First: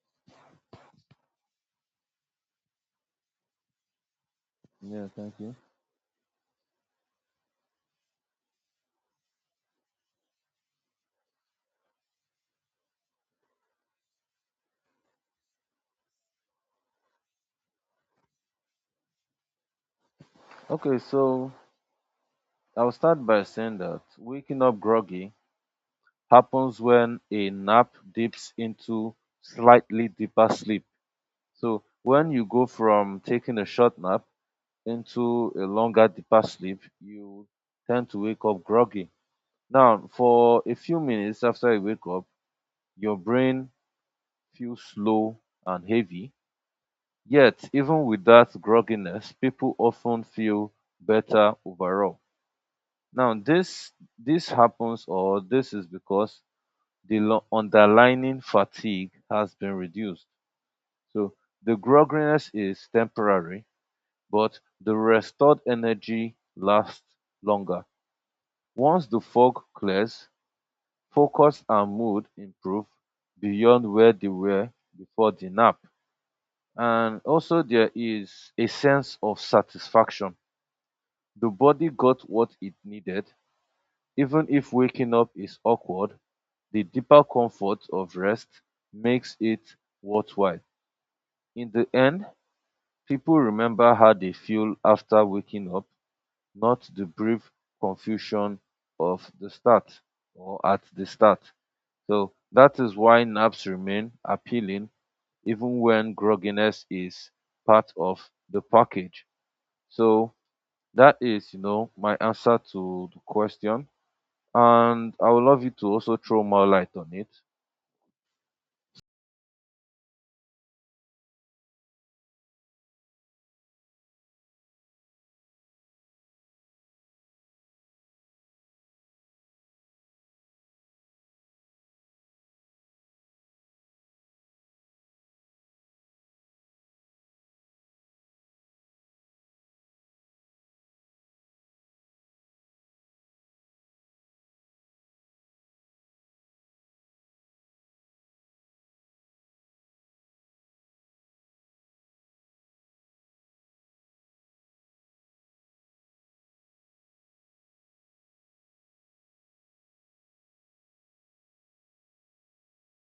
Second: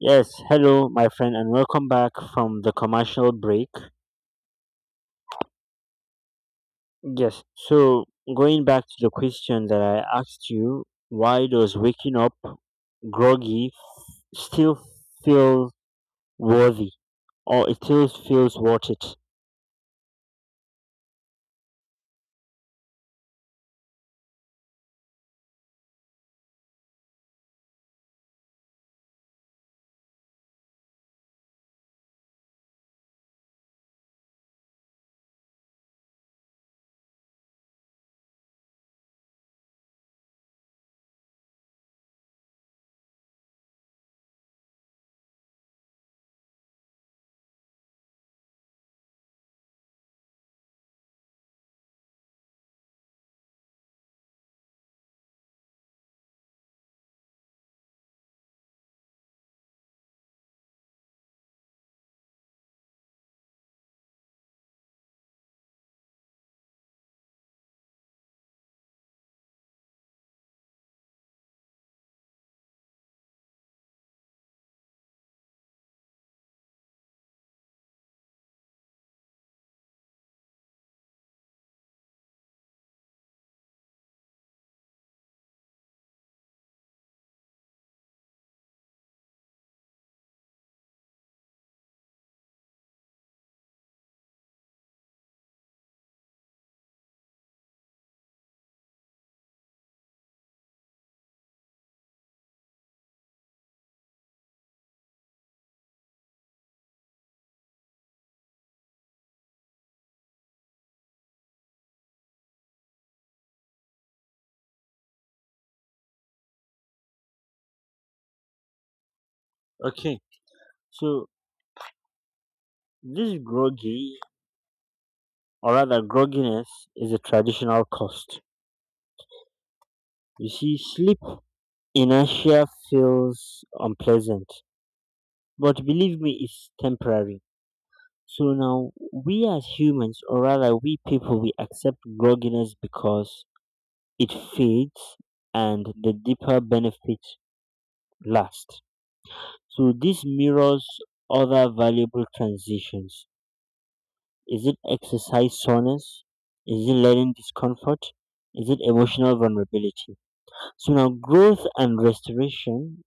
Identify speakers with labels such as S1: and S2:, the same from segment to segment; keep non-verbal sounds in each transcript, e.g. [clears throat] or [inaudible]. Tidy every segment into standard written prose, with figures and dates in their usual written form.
S1: Yes, hello, my friend, and welcome back from the commercial break.
S2: Yeah, thank you.
S1: Yes, so going back to the question that I asked you, why does waking up groggy still feel worthy, or it still feels worth it?
S2: Okay, so I'll start by saying that waking up groggy happens when a nap dips into slightly deeper sleep. So when you go from taking a short nap into a longer, deeper sleep, you tend to wake up groggy. Now, for a few minutes after you wake up, your brain feels slow and heavy. Yet, even with that grogginess, people often feel better overall. Now, this happens or this is because the underlying fatigue has been reduced. So the grogginess is temporary, but the restored energy lasts longer. Once the fog clears, focus and mood improve beyond where they were before the nap. And also there is a sense of satisfaction. The body got what it needed. Even if waking up is awkward, the deeper comfort of rest makes it worthwhile. In the end, people remember how they feel after waking up, not the brief confusion of the start or at the start. So that is why naps remain appealing even when grogginess is part of the package. So that is, you know, my answer to the question, and I would love you to also throw more light on it.
S1: Okay, so this groggy, or rather grogginess, is a traditional cost. You see, sleep inertia feels unpleasant, but believe me, it's temporary. So now we as humans, or rather we people, we accept grogginess because it fades and the deeper benefits last. So this mirrors other valuable transitions. Is it exercise soreness? Is it learning discomfort? Is it emotional vulnerability? So now growth and restoration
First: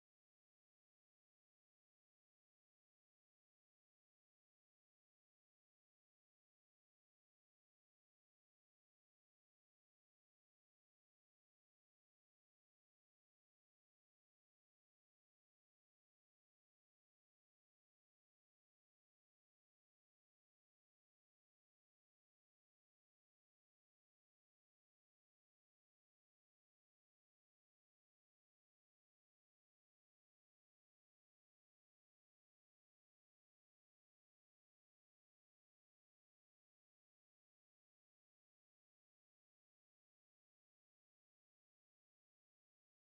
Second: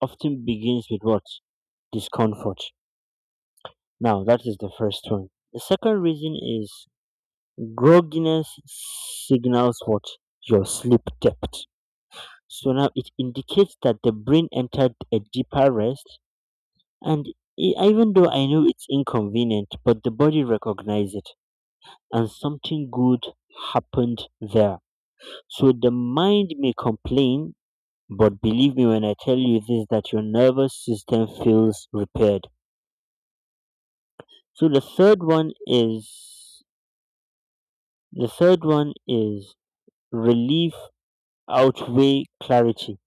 S1: often begins with what? Discomfort. Now that is the first one. The second reason is, grogginess signals what? Your sleep depth. So now it indicates that the brain entered a deeper rest, and even though I know it's inconvenient, but the body recognizes it, and something good happened there. So the mind may complain, but believe me when I tell you this that your nervous system feels repaired. So the third one is, the third one is relief outweigh clarity.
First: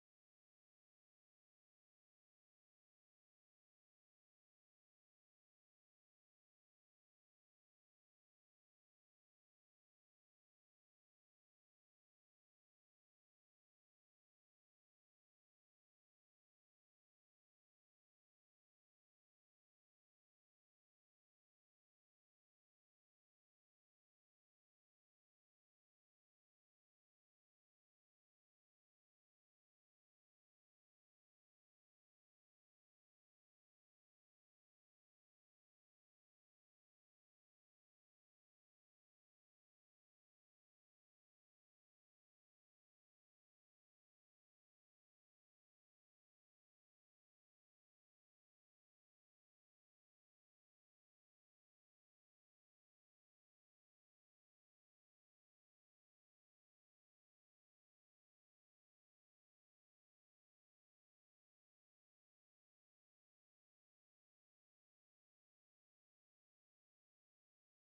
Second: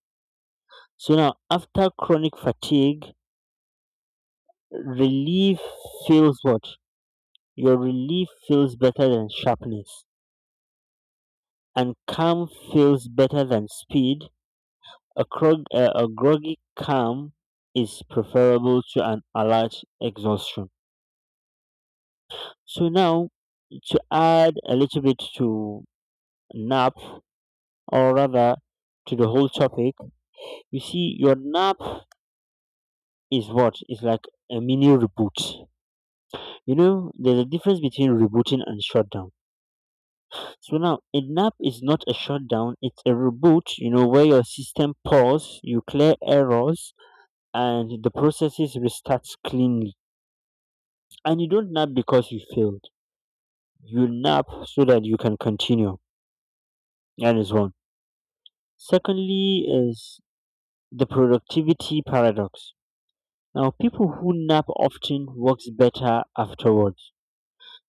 S1: So now, after chronic fatigue, relief feels what? Your relief feels better than sharpness, and calm feels better than speed. A groggy calm is preferable to an alert exhaustion. So now, to add a little bit to nap, or rather to the whole topic, you see, your nap is what? It's like a mini reboot. You know, there's a difference between rebooting and shutdown. So now a nap is not a shutdown, it's a reboot, you know, where your system pause, you clear errors, and the processes restarts cleanly. And you don't nap because you failed. You nap so that you can continue. That is one. Secondly is the productivity paradox. Now people who nap often works better afterwards.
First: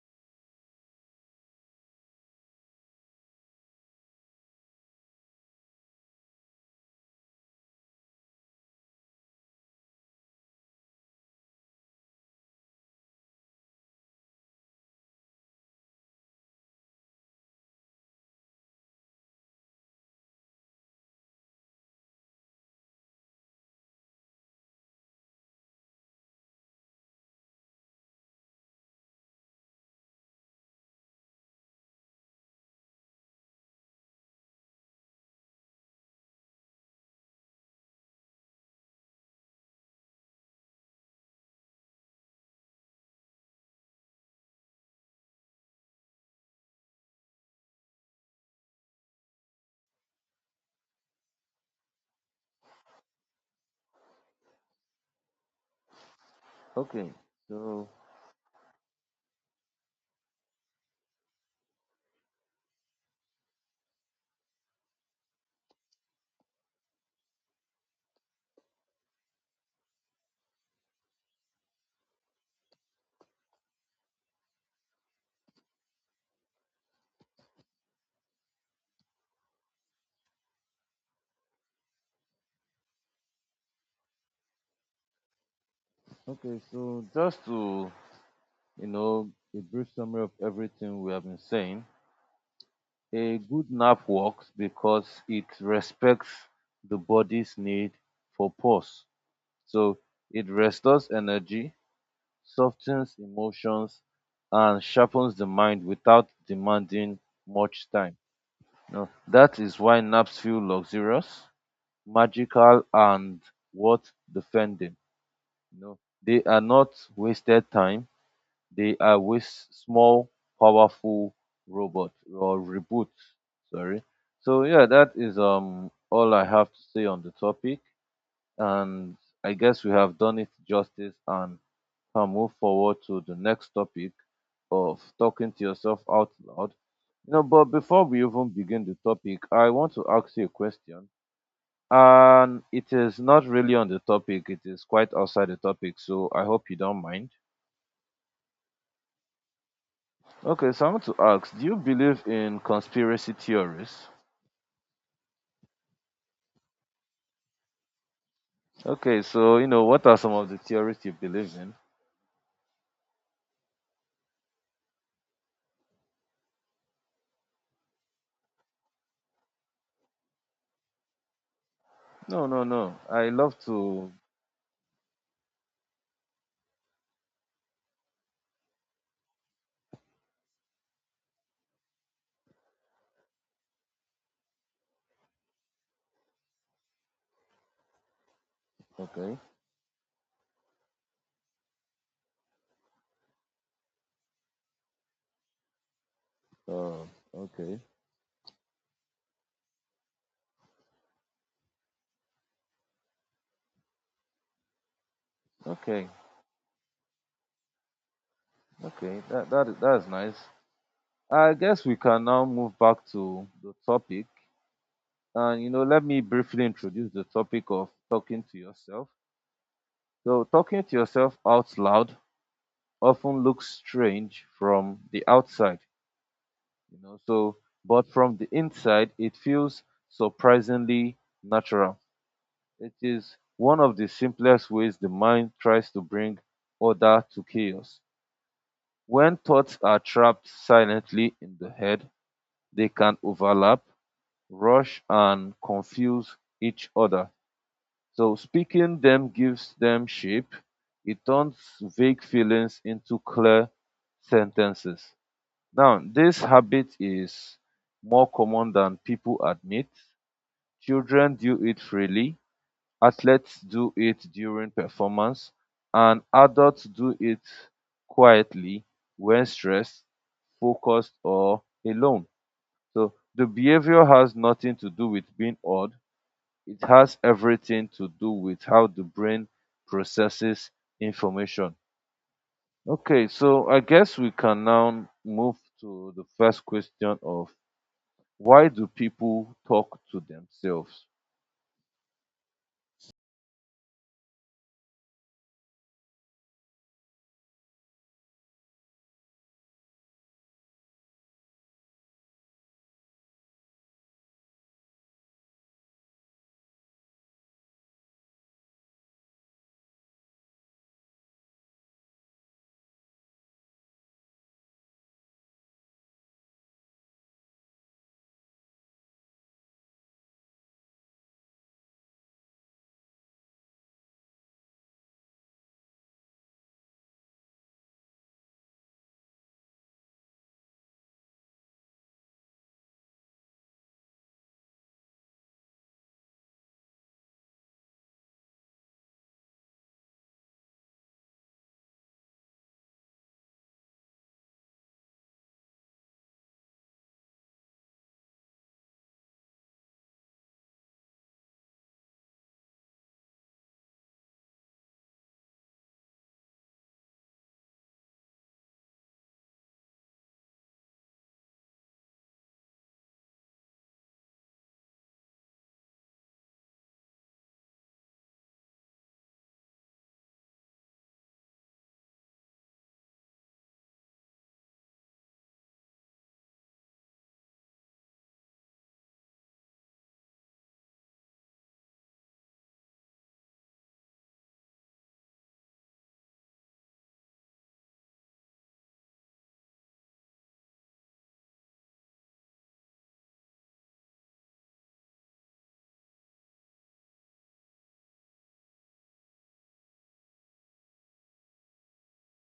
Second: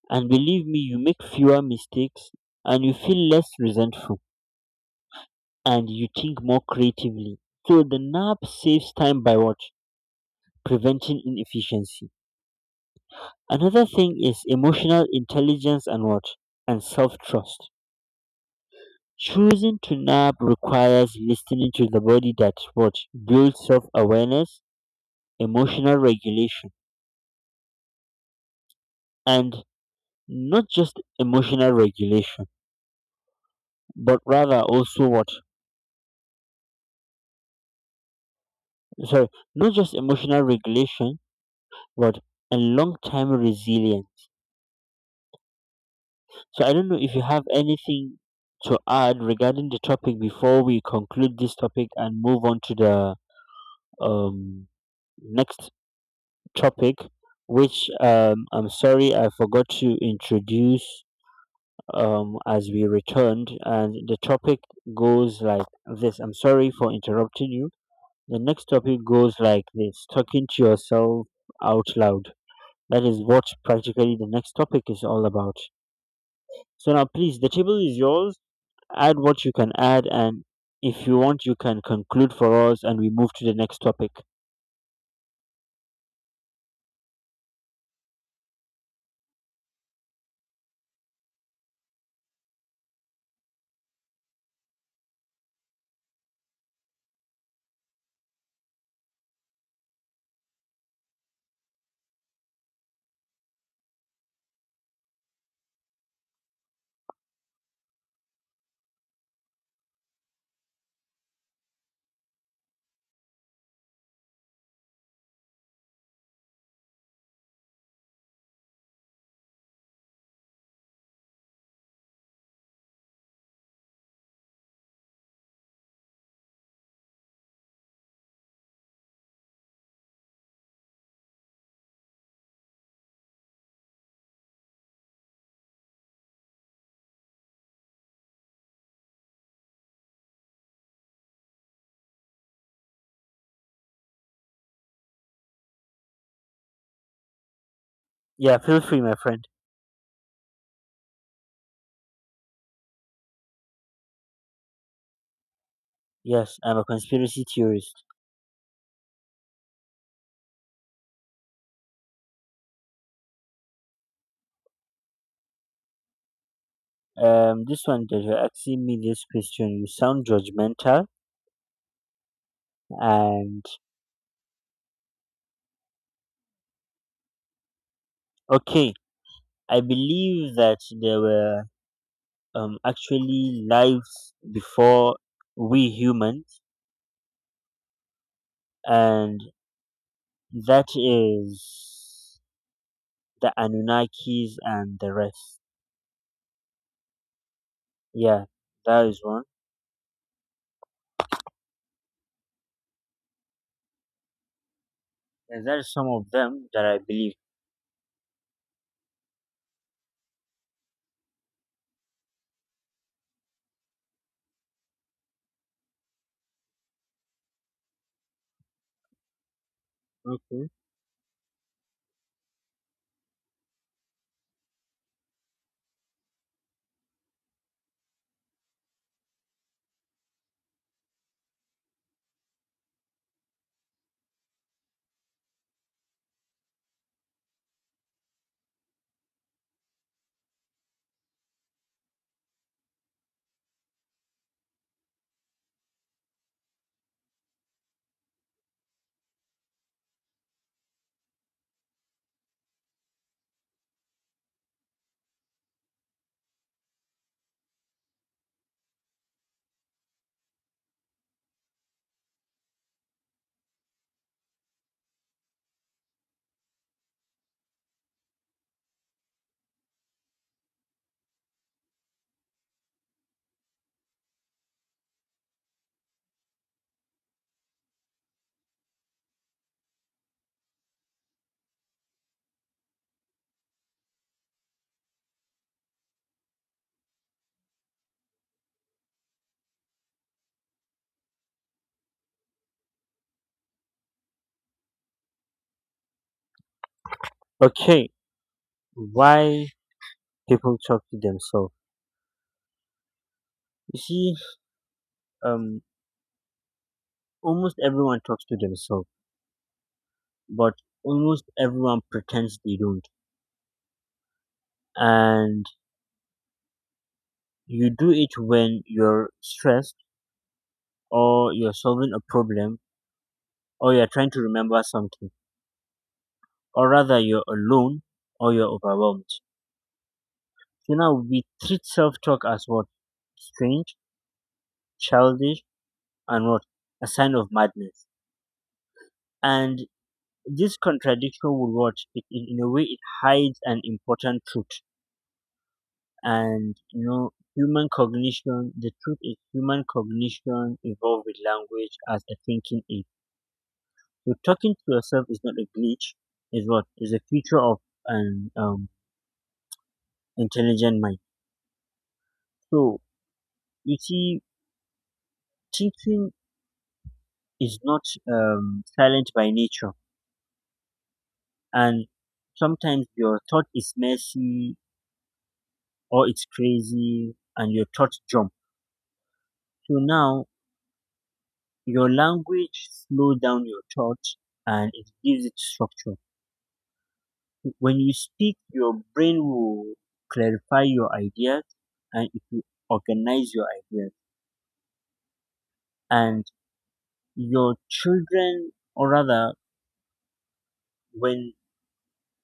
S1: And believe me, you make fewer mistakes and you feel less resentful and you think more creatively. So the nap saves time by what? Preventing inefficiency. Another thing is emotional intelligence and what? And self trust. Choosing to nap requires listening to the body, that what builds self awareness, emotional regulation, and not just emotional regulation, but rather also what, sorry, not just emotional regulation, but a long time resilience. So I don't know if you have anything to add regarding the topic before we conclude this topic and move on to the um, next topic,
S2: Okay,
S1: which
S2: so
S1: I'm sorry I forgot to introduce as we returned. And the topic goes like this, I'm sorry for interrupting you. The next topic goes like this, talking to yourself out loud. That is what practically the next topic is all about. So now, please, the table is yours, add what you can add, and if you want you can conclude for us and we move to the next topic.
S2: okay, so just to you know a brief summary of everything we have been saying. A good nap works because it respects the body's need for pause. So it restores energy, softens emotions, and sharpens the mind without demanding much time. Now, that is why naps feel luxurious, magical, and worth defending. You know, they are not wasted time. They are with small, powerful robot or reboot. Sorry. So yeah, that is all I have to say on the topic, and I guess we have done it justice and can move forward to the next topic of talking to yourself out loud. You know, but before we even begin the topic, I want to ask you a question. And it is not really on the topic, it is quite outside the topic, so I hope you don't mind.
S1: Yeah, feel free, my friend.
S2: Okay, so I want to ask, do you believe in conspiracy theories?
S1: Yes, I'm a conspiracy theorist.
S2: Okay, so you know, what are some of the theories you believe in?
S1: This one that you're asking me this question, you sound judgmental.
S2: No, no, no. I love
S1: And
S2: to.
S1: okay, I believe that there were actually lives before we humans,
S2: Okay.
S1: and that is the Anunnakis and the rest.
S2: Uh, okay.
S1: Yeah, that is one. And there are some
S2: Okay.
S1: of them that I believe.
S2: Okay, that that is nice. I guess we can now move back to the topic, and you know, let me briefly introduce the topic of talking to yourself. So,
S1: Okay.
S2: talking to yourself out loud often looks strange from the outside, you know. So, but from the inside, it feels surprisingly natural. It is one of the simplest ways the mind tries to bring order to chaos. When thoughts are trapped silently in the head, they can overlap, rush, and confuse each other. So, speaking them gives them shape. It turns vague feelings into clear sentences. Now, this habit is more common than people admit. Children do it freely, athletes do it during performance, and adults do it quietly when stressed, focused, or alone. So, the behavior has nothing to do with being odd, it has everything to do with how the brain processes information. Okay, so I guess we can now move to the first question of why do people talk to themselves?
S1: Okay, why people talk to themselves? You see, um, almost everyone talks to themselves, but almost everyone pretends they don't. And you do it when you're stressed, or you're solving a problem, or you're trying to remember something, or rather, you're alone or you're overwhelmed. So now we treat self talk as what? Strange, childish, and what? A sign of madness. And this contradiction would what it, in a way it hides an important truth, and you know human cognition. The truth is human cognition involved with language as a thinking aid. So talking to yourself is not a glitch. Is what, is a feature of an intelligent mind. So you see, thinking is not silent by nature, and sometimes your thought is messy or it's crazy, and your thoughts jump. So now your language slows down your thoughts and it gives it structure. When you speak, your brain will clarify your ideas and it will organize your ideas. And your children, or rather, when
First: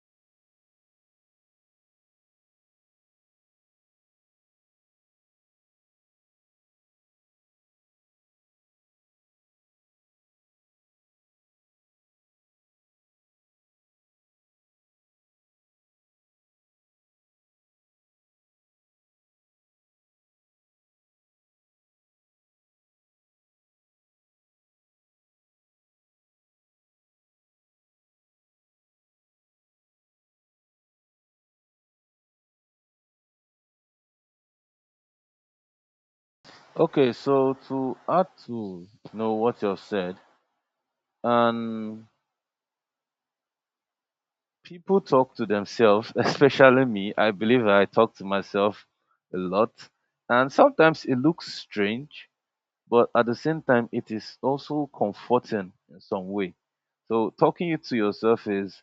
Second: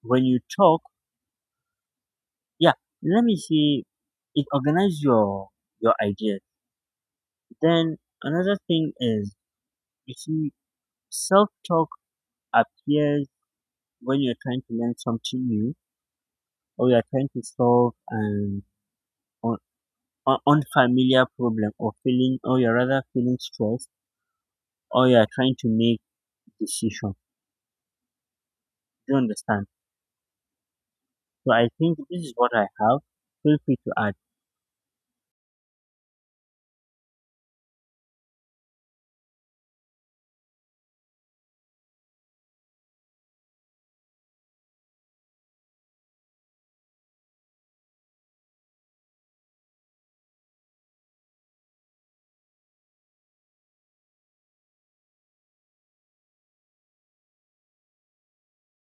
S1: you talk, yeah, let me see, it organizes your ideas. Then another thing is, you see, self talk appears when you're trying to learn something new or you're trying to solve an unfamiliar problem or feeling, or you're rather feeling stressed or you're trying to make decision. Do you understand? So I think this is what I have. Feel free to add.
S2: Okay, so to add to you know what you've said, and people talk to themselves, [laughs] especially me. I believe I talk to myself a lot, and sometimes it looks strange, but at the same time, it is also comforting in some way. So talking it to yourself is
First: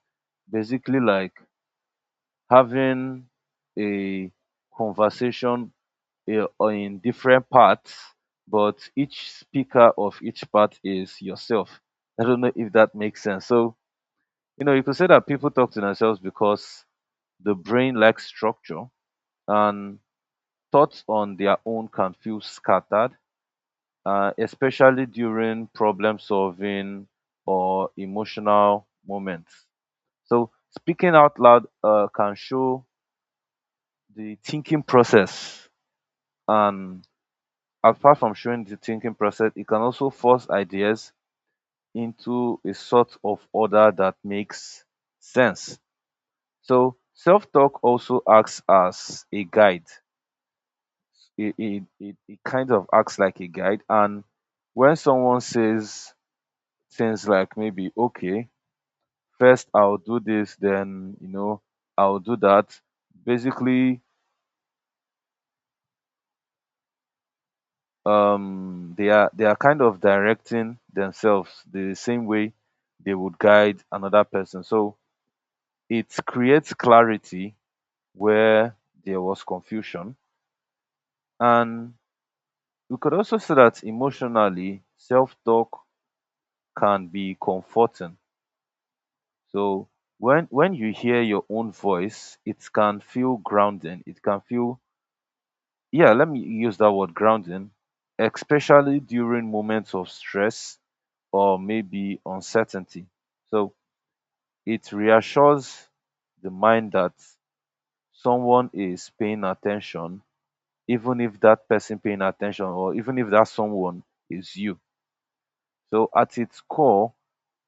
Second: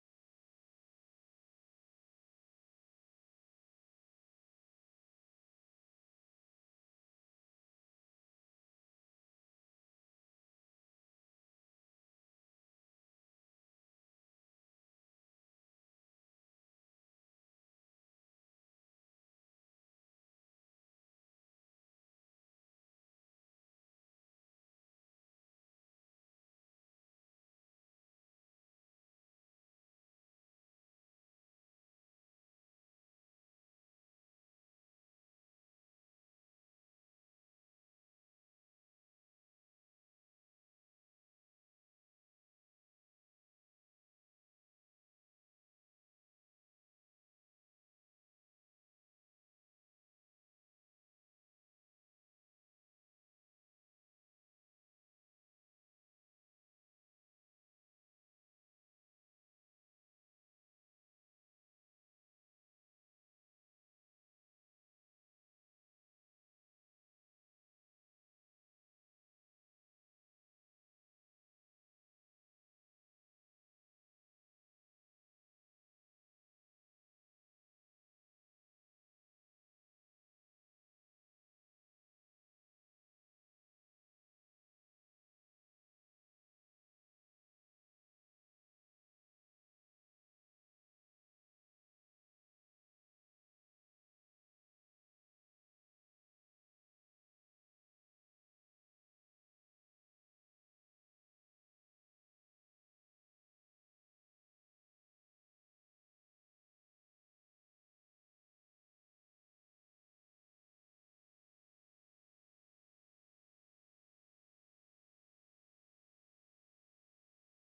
S2: basically like having a conversation in different parts, but each speaker of each part is yourself. I don't know if that makes sense. So, you know, you could say that people talk to themselves because the brain lacks structure and thoughts on their own can feel scattered, especially during problem solving or emotional moments. So, speaking out loud can show the thinking process, and apart from showing the thinking process, it can also force ideas into a sort of order that makes sense. So self-talk also acts as a guide. It kind of acts like a guide. And when someone says things like maybe, okay, first I'll do this, then, you know, I'll do that, basically they are kind of directing themselves the same way they would guide another person, so it creates clarity where there was confusion. And we could also say that emotionally, self-talk can be comforting. So when you hear your own voice, it can feel grounding, it can feel, yeah, let me use that word, grounding, especially during moments of stress or maybe uncertainty. So it reassures the mind that someone is paying attention, even if that person paying attention or even if that someone is you. So at its core,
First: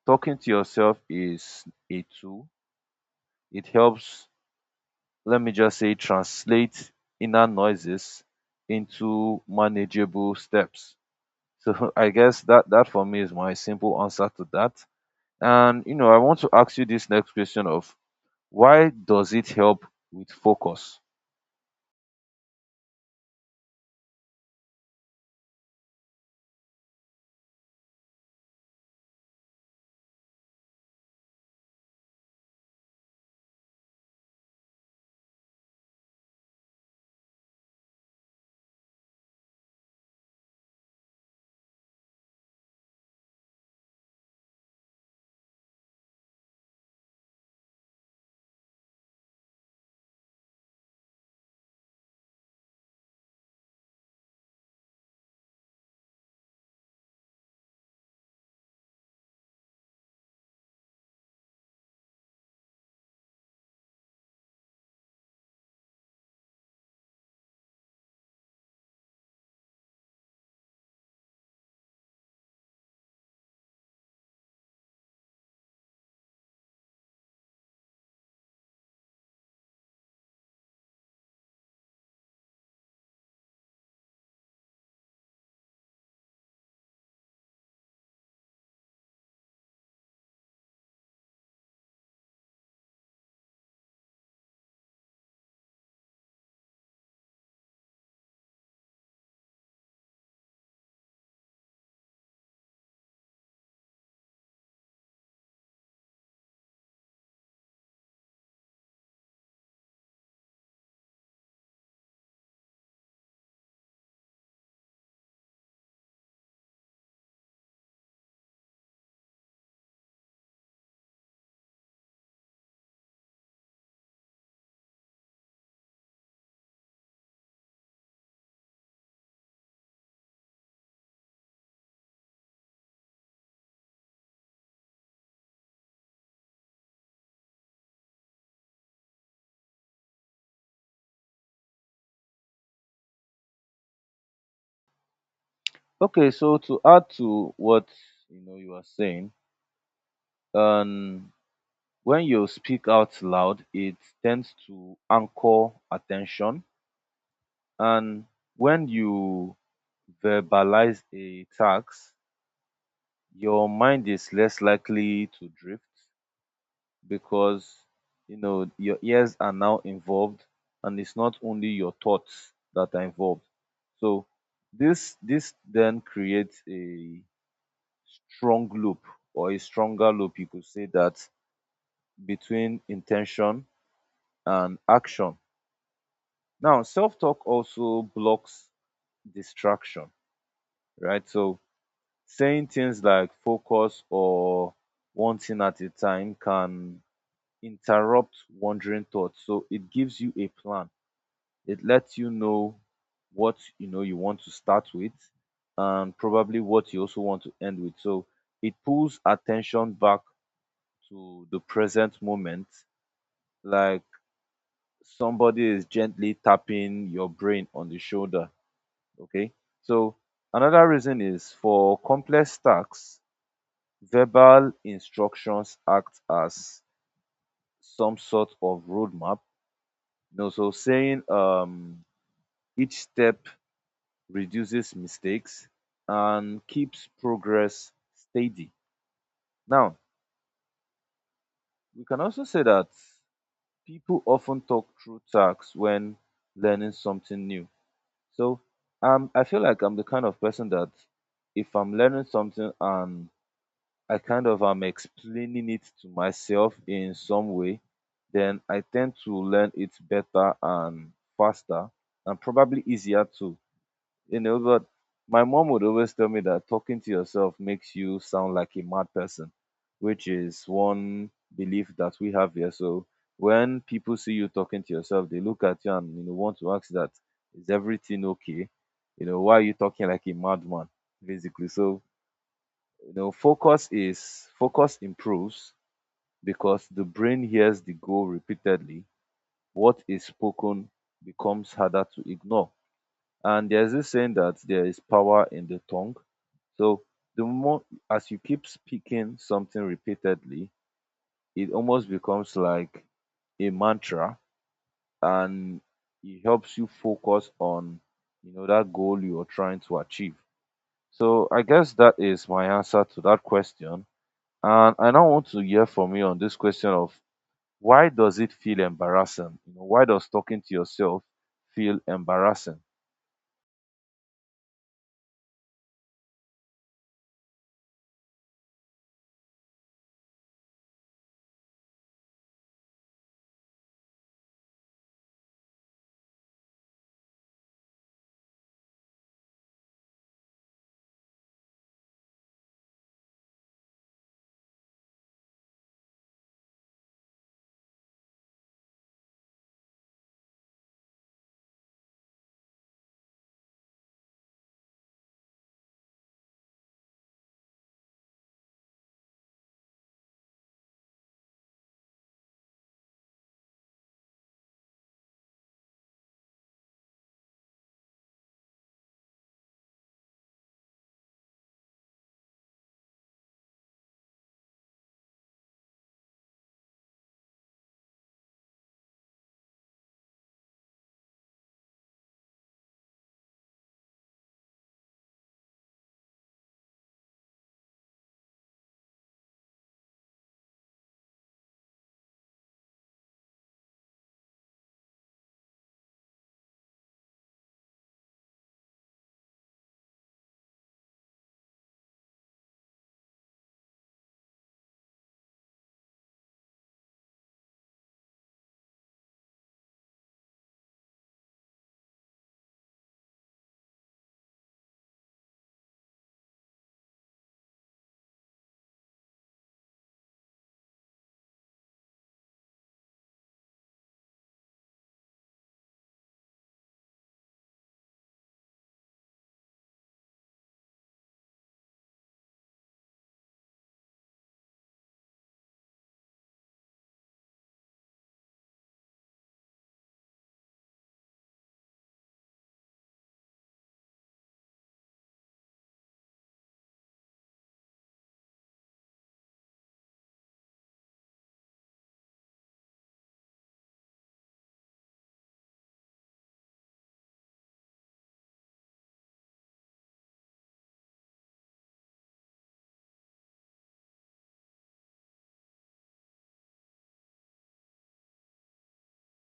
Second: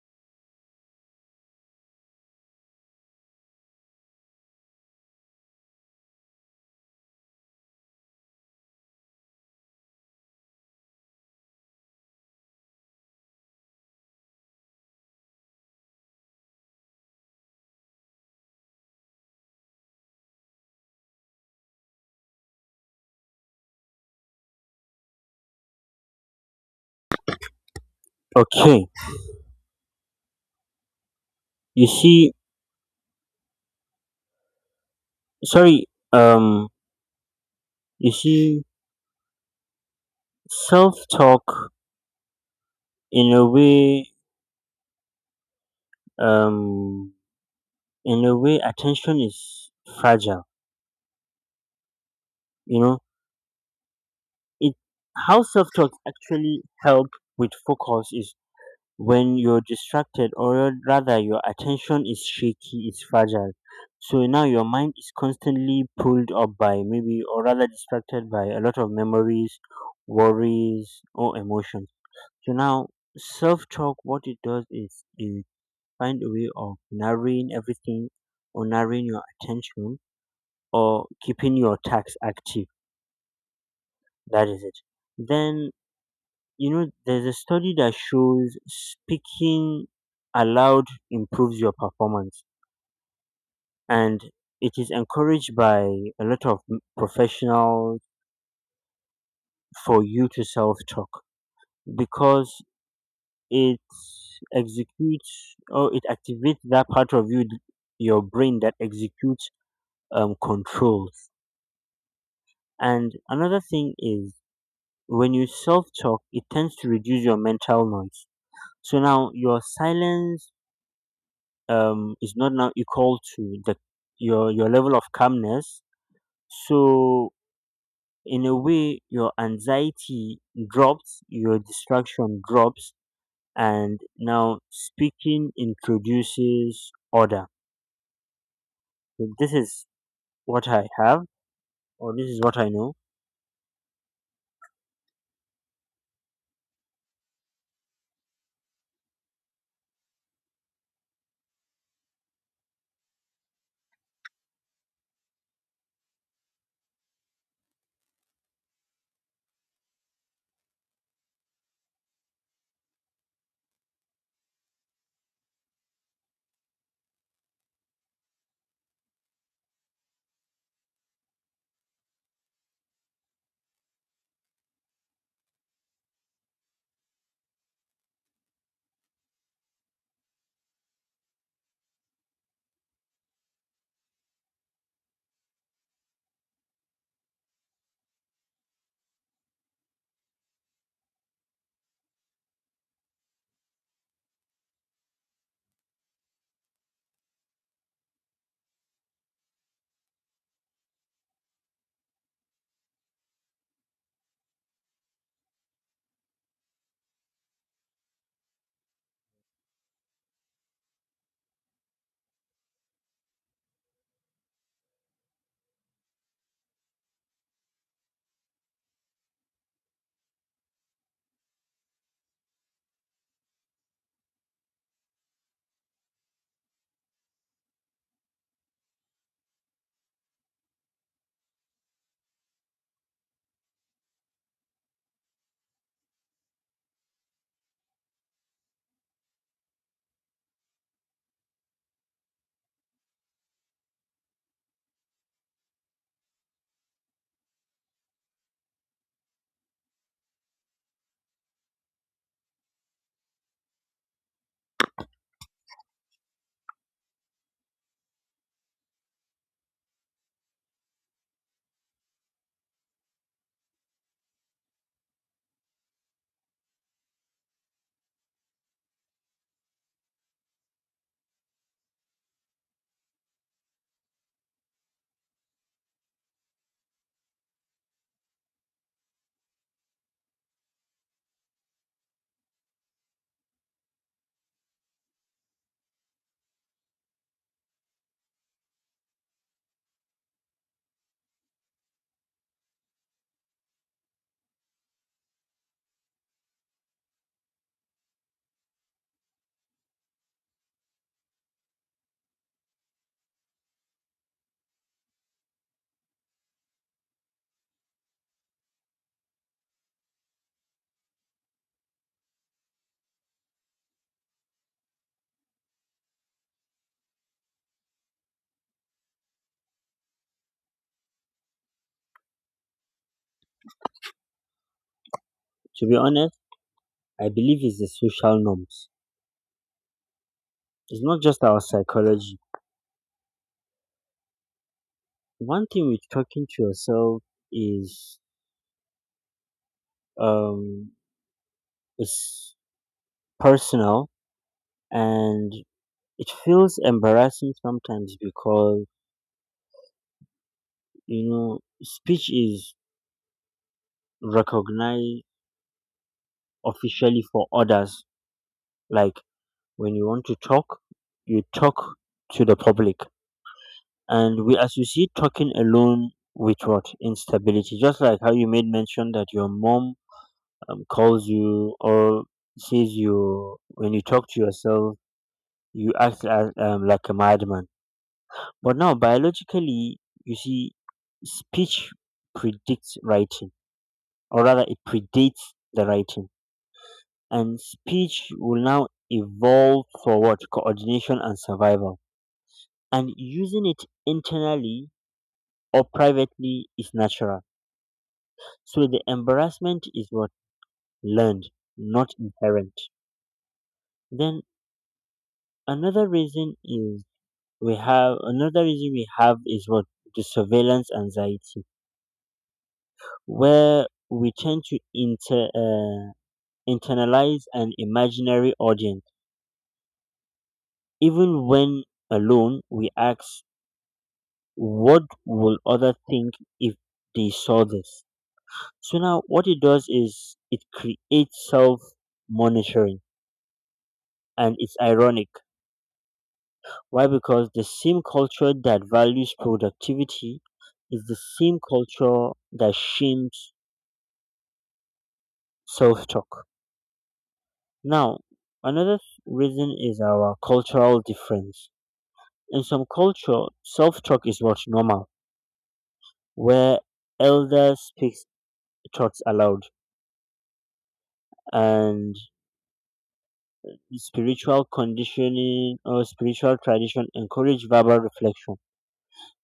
S2: talking to yourself is a tool. It helps, let me just say, translate inner noises into manageable steps. So [laughs] I guess that for me is my simple answer to that. And you know, I want to ask you this next question of why does it help with focus?
S1: Okay, you see, sorry, um you see, self talk in a way, um in a way, attention is fragile, you know. It, how self talk actually help with focus is when you're distracted, or rather your attention is shaky, is fragile. So now your mind is constantly pulled up by maybe, or rather distracted by a lot of memories, worries or emotions. So now self-talk, what it does is it find a way of narrowing everything or narrowing your attention or keeping your tax active. That is it. Then, you know, there's a study that shows speaking aloud improves your performance, and it is encouraged by a lot of professionals for you to self talk because it executes, or it activates that part of you, your brain that executes controls. And another thing is, when you self talk, it tends to reduce your mental noise. So now your silence is not now equal to the your level of calmness. So in a way your anxiety drops, your distraction drops, and now speaking introduces order. So this is what I have, or this is what I know.
S2: Okay, so to add to what you know you are saying, um, when you speak out loud, it tends to anchor attention, and when you verbalize a task, your mind is less likely to drift because you know your ears are now involved, and it's not only your thoughts that are involved. So this then creates a strong loop or a stronger loop, you could say that, between intention and action. Now, self talk also blocks distraction, right? So, saying things like focus or one thing at a time can interrupt wandering thoughts. So, it gives you a plan, it lets you know what you know you want to start with and probably what you also want to end with. So, it pulls attention back to the present moment like somebody is gently tapping your brain on the shoulder. Okay. So another reason is for complex tasks, verbal instructions act as some sort of roadmap. You know, so saying each step reduces mistakes and keeps progress steady. Now, we can also say that people often talk through tasks when learning something new. So I feel like I'm the kind of person that if I'm learning something and I kind of am explaining it to myself in some way, then I tend to learn it better and faster and probably easier too, you know. But my mom would always tell me that talking to yourself makes you sound like a mad person, which is one belief that we have here. So when people see you talking to yourself, they look at you and you know want to ask that, is everything okay, you know, why are you talking like a madman, basically. So you know, focus improves because the brain hears the goal repeatedly. What is spoken becomes harder to ignore, and there's this saying that there is power in the tongue. So the more, as you keep speaking something repeatedly, it almost becomes like a mantra, and it helps you focus on you know that goal you're trying to achieve. So I guess that is my answer to that question. And I now want to hear from you on this question of, why does it feel embarrassing? You know, why does talking to yourself feel embarrassing?
S1: To be honest, I believe it's the social norms, it's not just our psychology. One thing with talking to yourself is, um is personal. And it feels embarrassing sometimes because, you know, speech is recognized officially for others. Like when you want to talk, you talk to the public. And we associate talking alone with what? Instability. Just like how you made mention that your mom calls you, or says you, when you talk to yourself, you act as, like a madman. But now, biologically, you see, speech predicts writing, or rather it predates the writing, and speech will now evolve for what, coordination and survival, and using it internally or privately is natural. So the embarrassment is what, learned, not inherent. Then another reason is, we have another reason we have is what the surveillance anxiety, where we tend to internalize an imaginary audience. Even when alone, we ask, what will other think if they saw this? So now what it does is it creates self monitoring, and it's ironic. Why? Because the same culture that values productivity is the same culture that shames self talk. Now, another reason is our cultural difference. In some culture, self talk is what's normal, where elders speak thoughts aloud, and spiritual conditioning, or spiritual tradition, encourage verbal reflection.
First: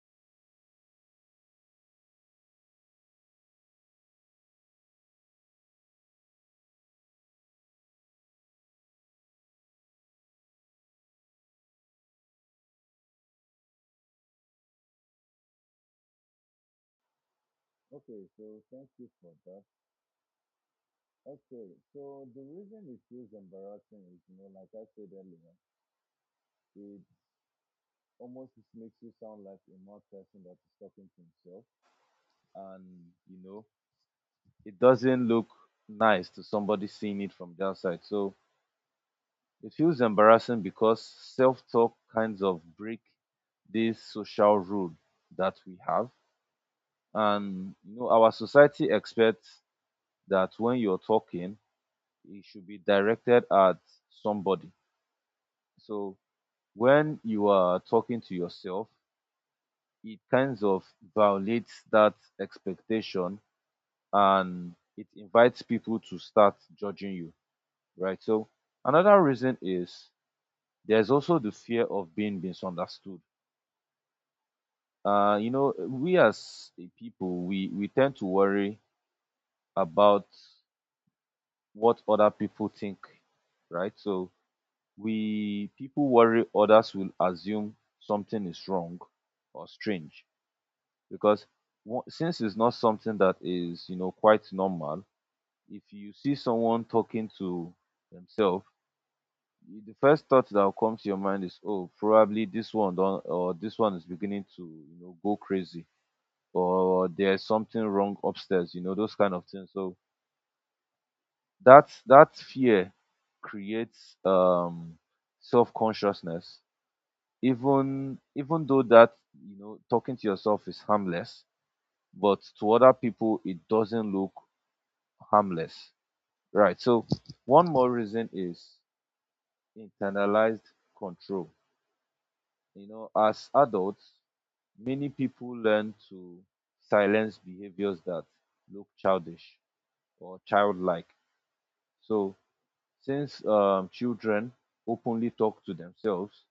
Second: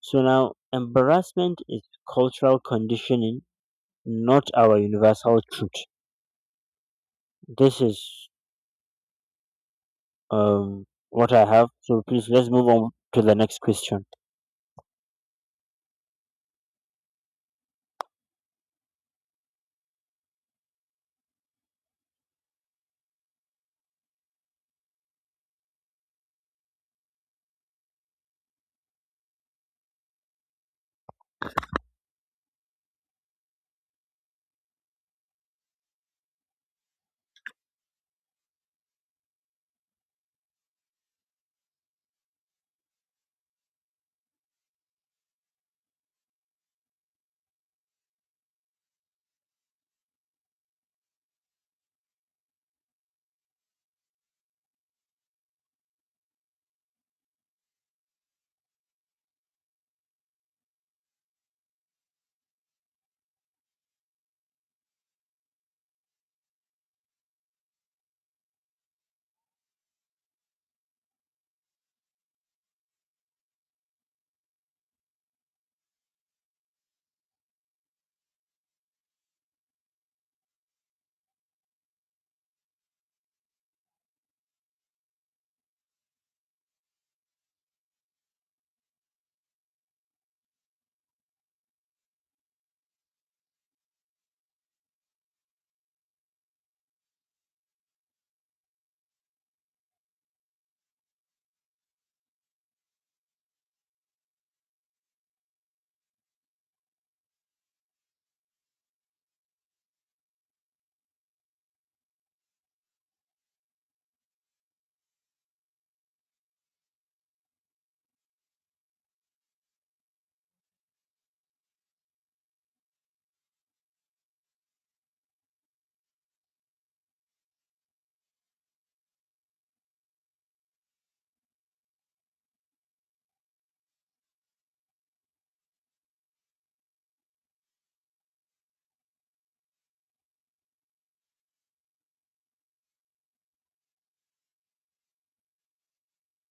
S1: So now embarrassment is cultural conditioning, not our universal truth. This is what I have. So please, let's move on to the next question.
S2: Okay, so thank you for that. Okay, so the reason it feels embarrassing is, you know, like I said earlier, it almost just makes you sound like a mad person that is talking to himself, and you know, it doesn't look nice to somebody seeing it from the outside. So it feels embarrassing because self-talk kinds of break this social rule that we have, and you know, our society expects that when you're talking, it should be directed at somebody. So when you are talking to yourself, it kind of violates that expectation and it invites people to start judging you, right? So another reason is there's also the fear of being misunderstood. You know, we as a people, we tend to worry about what other people think, right? So we people worry others will assume something is wrong or strange because since it's not something that is you know quite normal, if you see someone talking to themselves, the first thought that will come to your mind is, oh, probably this one don or this one is beginning to you know go crazy, or there's something wrong upstairs, you know, those kind of things. So that that fear creates self-consciousness, even though that you know talking to yourself is harmless, but to other people it doesn't look harmless. Right. So one more reason is internalized control. You know, as adults, many people learn to silence behaviors that look childish or childlike. So since children openly talk to themselves,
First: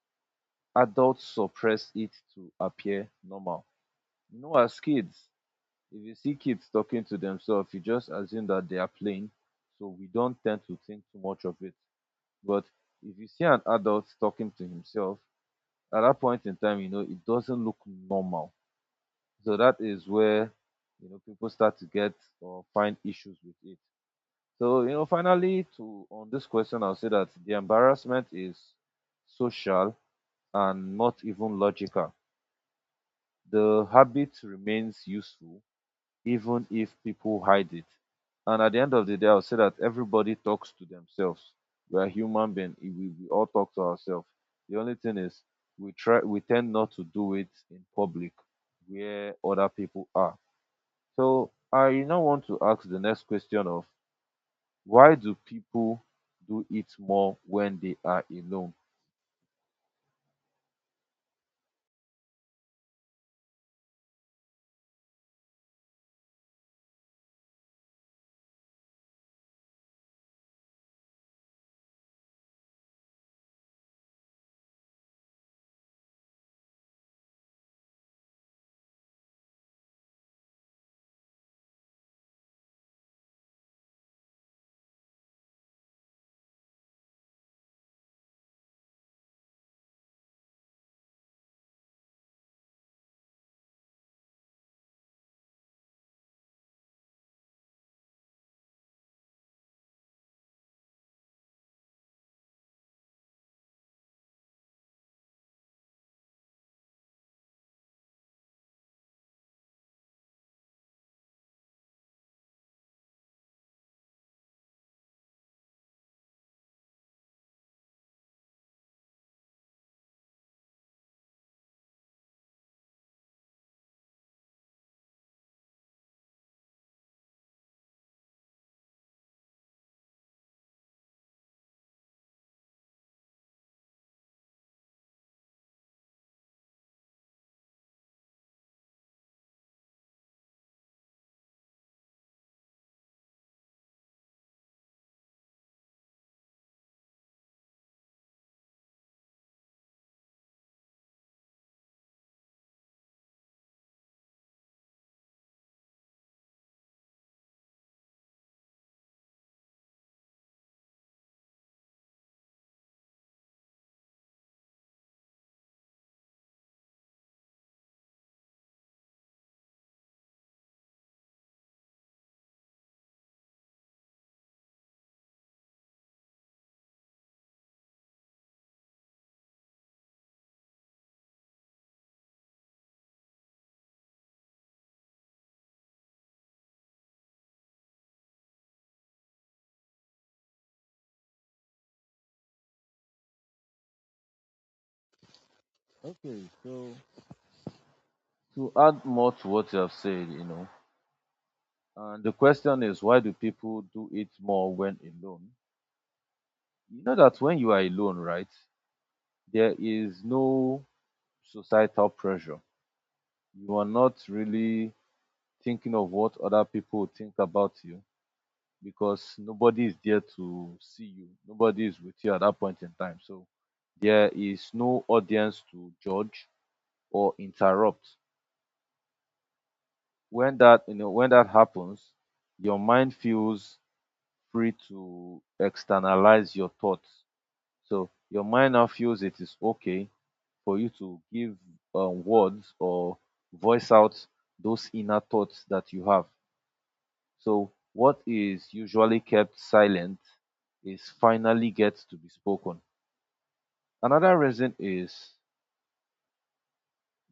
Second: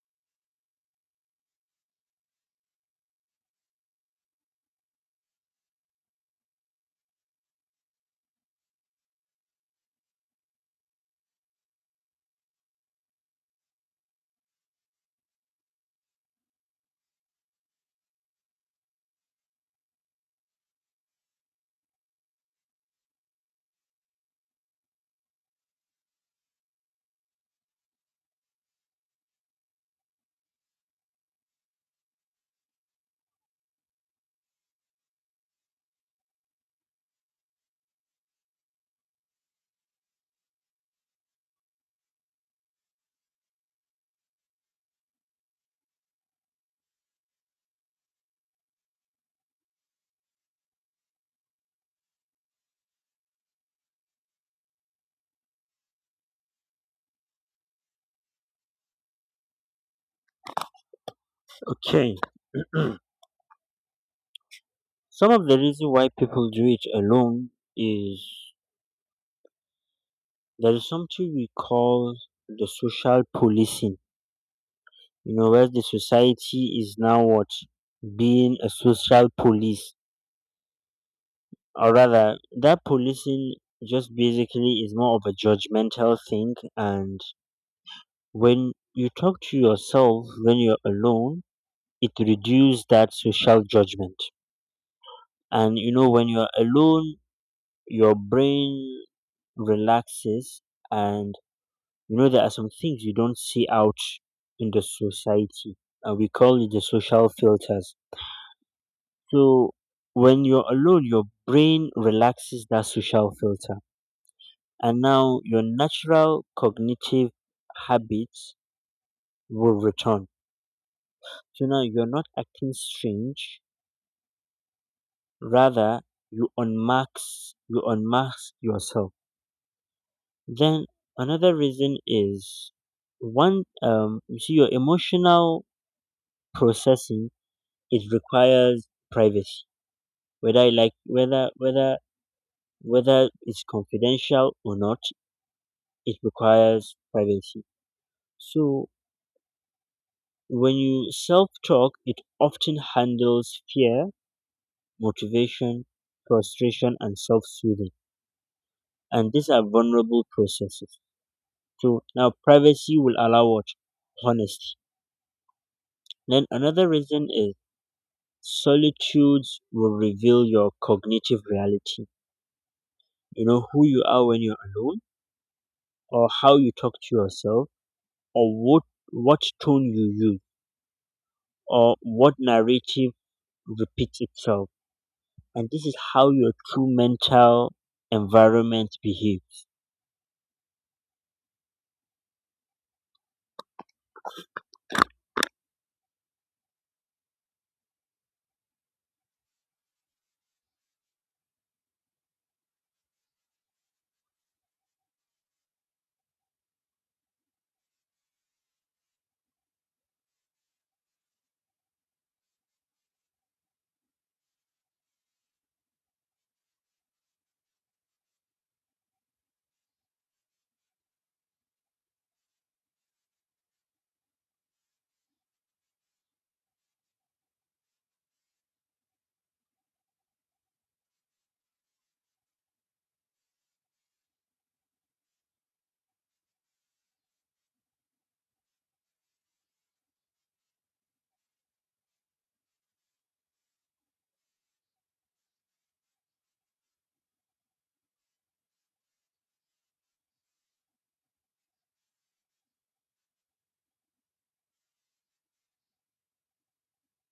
S2: adults suppress it to appear normal. You know, as kids, if you see kids talking to themselves, you just assume that they are playing. So we don't tend to think too much of it. But if you see an adult talking to himself, at that point in time, you know, it doesn't look normal. So that is where, you know, people start to get or find issues with it. So, you know, finally, to on this question, I'll say that the embarrassment is social and not even logical. The habit remains useful even if people hide it. And at the end of the day, I'll say that everybody talks to themselves. We are human beings. We all talk to ourselves. The only thing is we tend not to do it in public where other people are. So I now want to ask the next question of why do people do it more when they are alone?
S1: Okay. [clears throat] Some of the reason why people do it alone is, there is something we call the social policing, you know, where the society is now what, being a social police, or rather, that policing just basically is more of a judgmental thing. And when you talk to yourself when you're alone, it reduces that social judgment. And you know, when you're alone, your brain relaxes, and you know, there are some things you don't see out in the society, and we call it the social filters. So when you're alone, your brain relaxes that social filter, and now your natural cognitive habits will return. So now you're not acting strange, rather you unmask, you unmask yourself. Then another reason is, one, you see, your emotional processing, it requires privacy. Whether I like whether whether whether it's confidential or not, it requires privacy. So when you self talk, it often handles fear, motivation, frustration, and self soothing. And these are vulnerable processes. So now privacy will allow what? Honesty. Then another reason is, solitudes will reveal your cognitive reality. You know, who you are when you're alone, or how you talk to yourself, or what tone you use, or what narrative repeats itself, and this is how your true mental environment behaves.
S2: Okay, so to add more to what you have said, you know, and the question is why do people do it more when alone? You know that when you are alone, right, there is no societal pressure. You are not really thinking of what other people think about you because nobody is there to see you. Nobody is with you at that point in time. So there is no audience to judge or interrupt. When that happens, your mind feels free to externalize your thoughts. So your mind now feels it is okay for you to give words or voice out those inner thoughts that you have. So what is usually kept silent is finally gets to be spoken. Another reason is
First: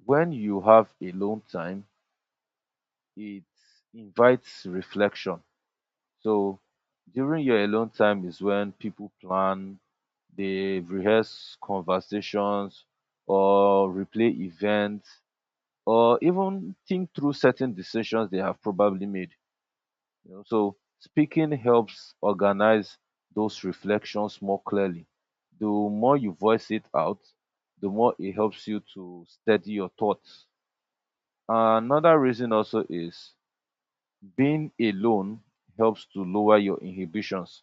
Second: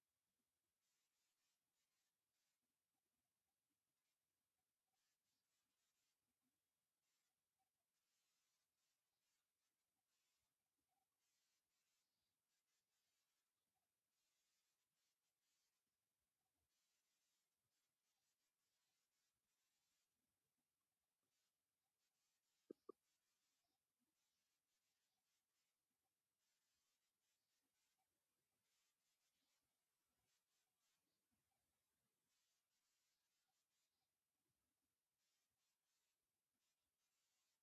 S2: when you have alone time, it invites reflection. So during your alone time is when people plan, they rehearse conversations or replay events or even think through certain decisions they have probably made. You know, so speaking helps organize those reflections more clearly. The more you voice it out, the more it helps you to steady your thoughts. Another reason also is being alone helps to lower your inhibitions.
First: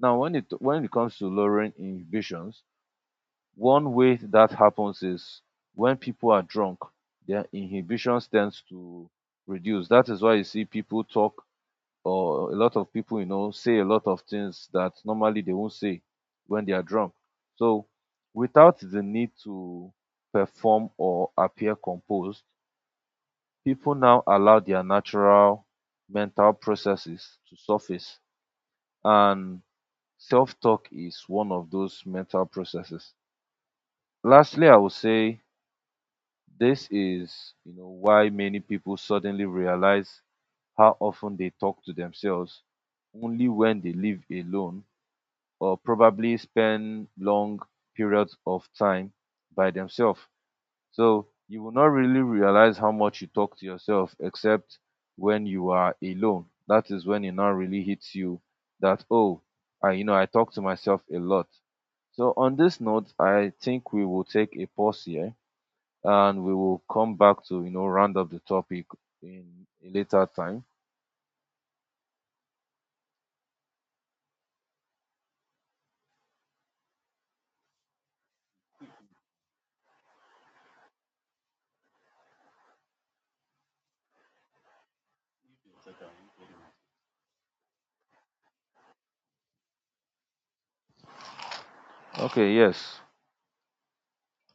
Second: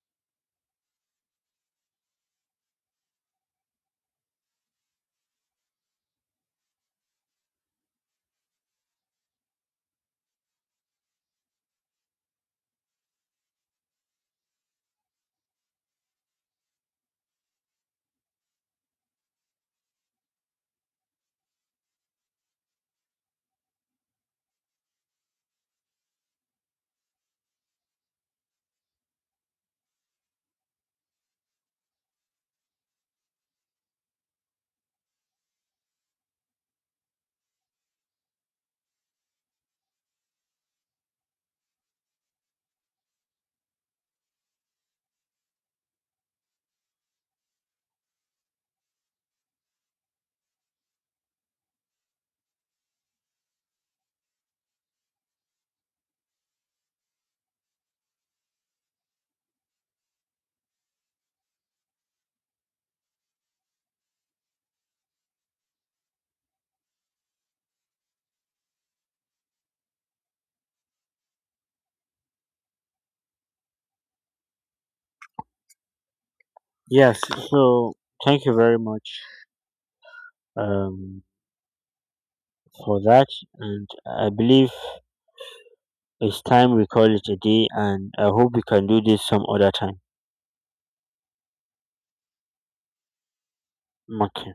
S2: Now, when it comes to lowering inhibitions, one way that happens is when people are drunk, their inhibitions tends to reduce. That is why you see people talk or a lot of people, you know, say a lot of things that normally they won't say when they are drunk. So without the need to perform or appear composed, people now allow their natural mental processes to surface, and self-talk is one of those mental processes. Lastly, I would say this is, you know, why many people suddenly realize how often they talk to themselves only when they live alone or probably spend long periods of time by themselves. So you will not really realize how much you talk to yourself except when you are alone. That is when it now really hits you that oh, I you know I talk to myself a lot. So on this note, I think we will take a pause here and we will come back to, you know, round up the topic in a later time.
S1: Yes, so thank you very much um, for that, and I believe it's time we call it a day, and I hope we can do this some other time.
S2: Okay, yes.
S1: Okay.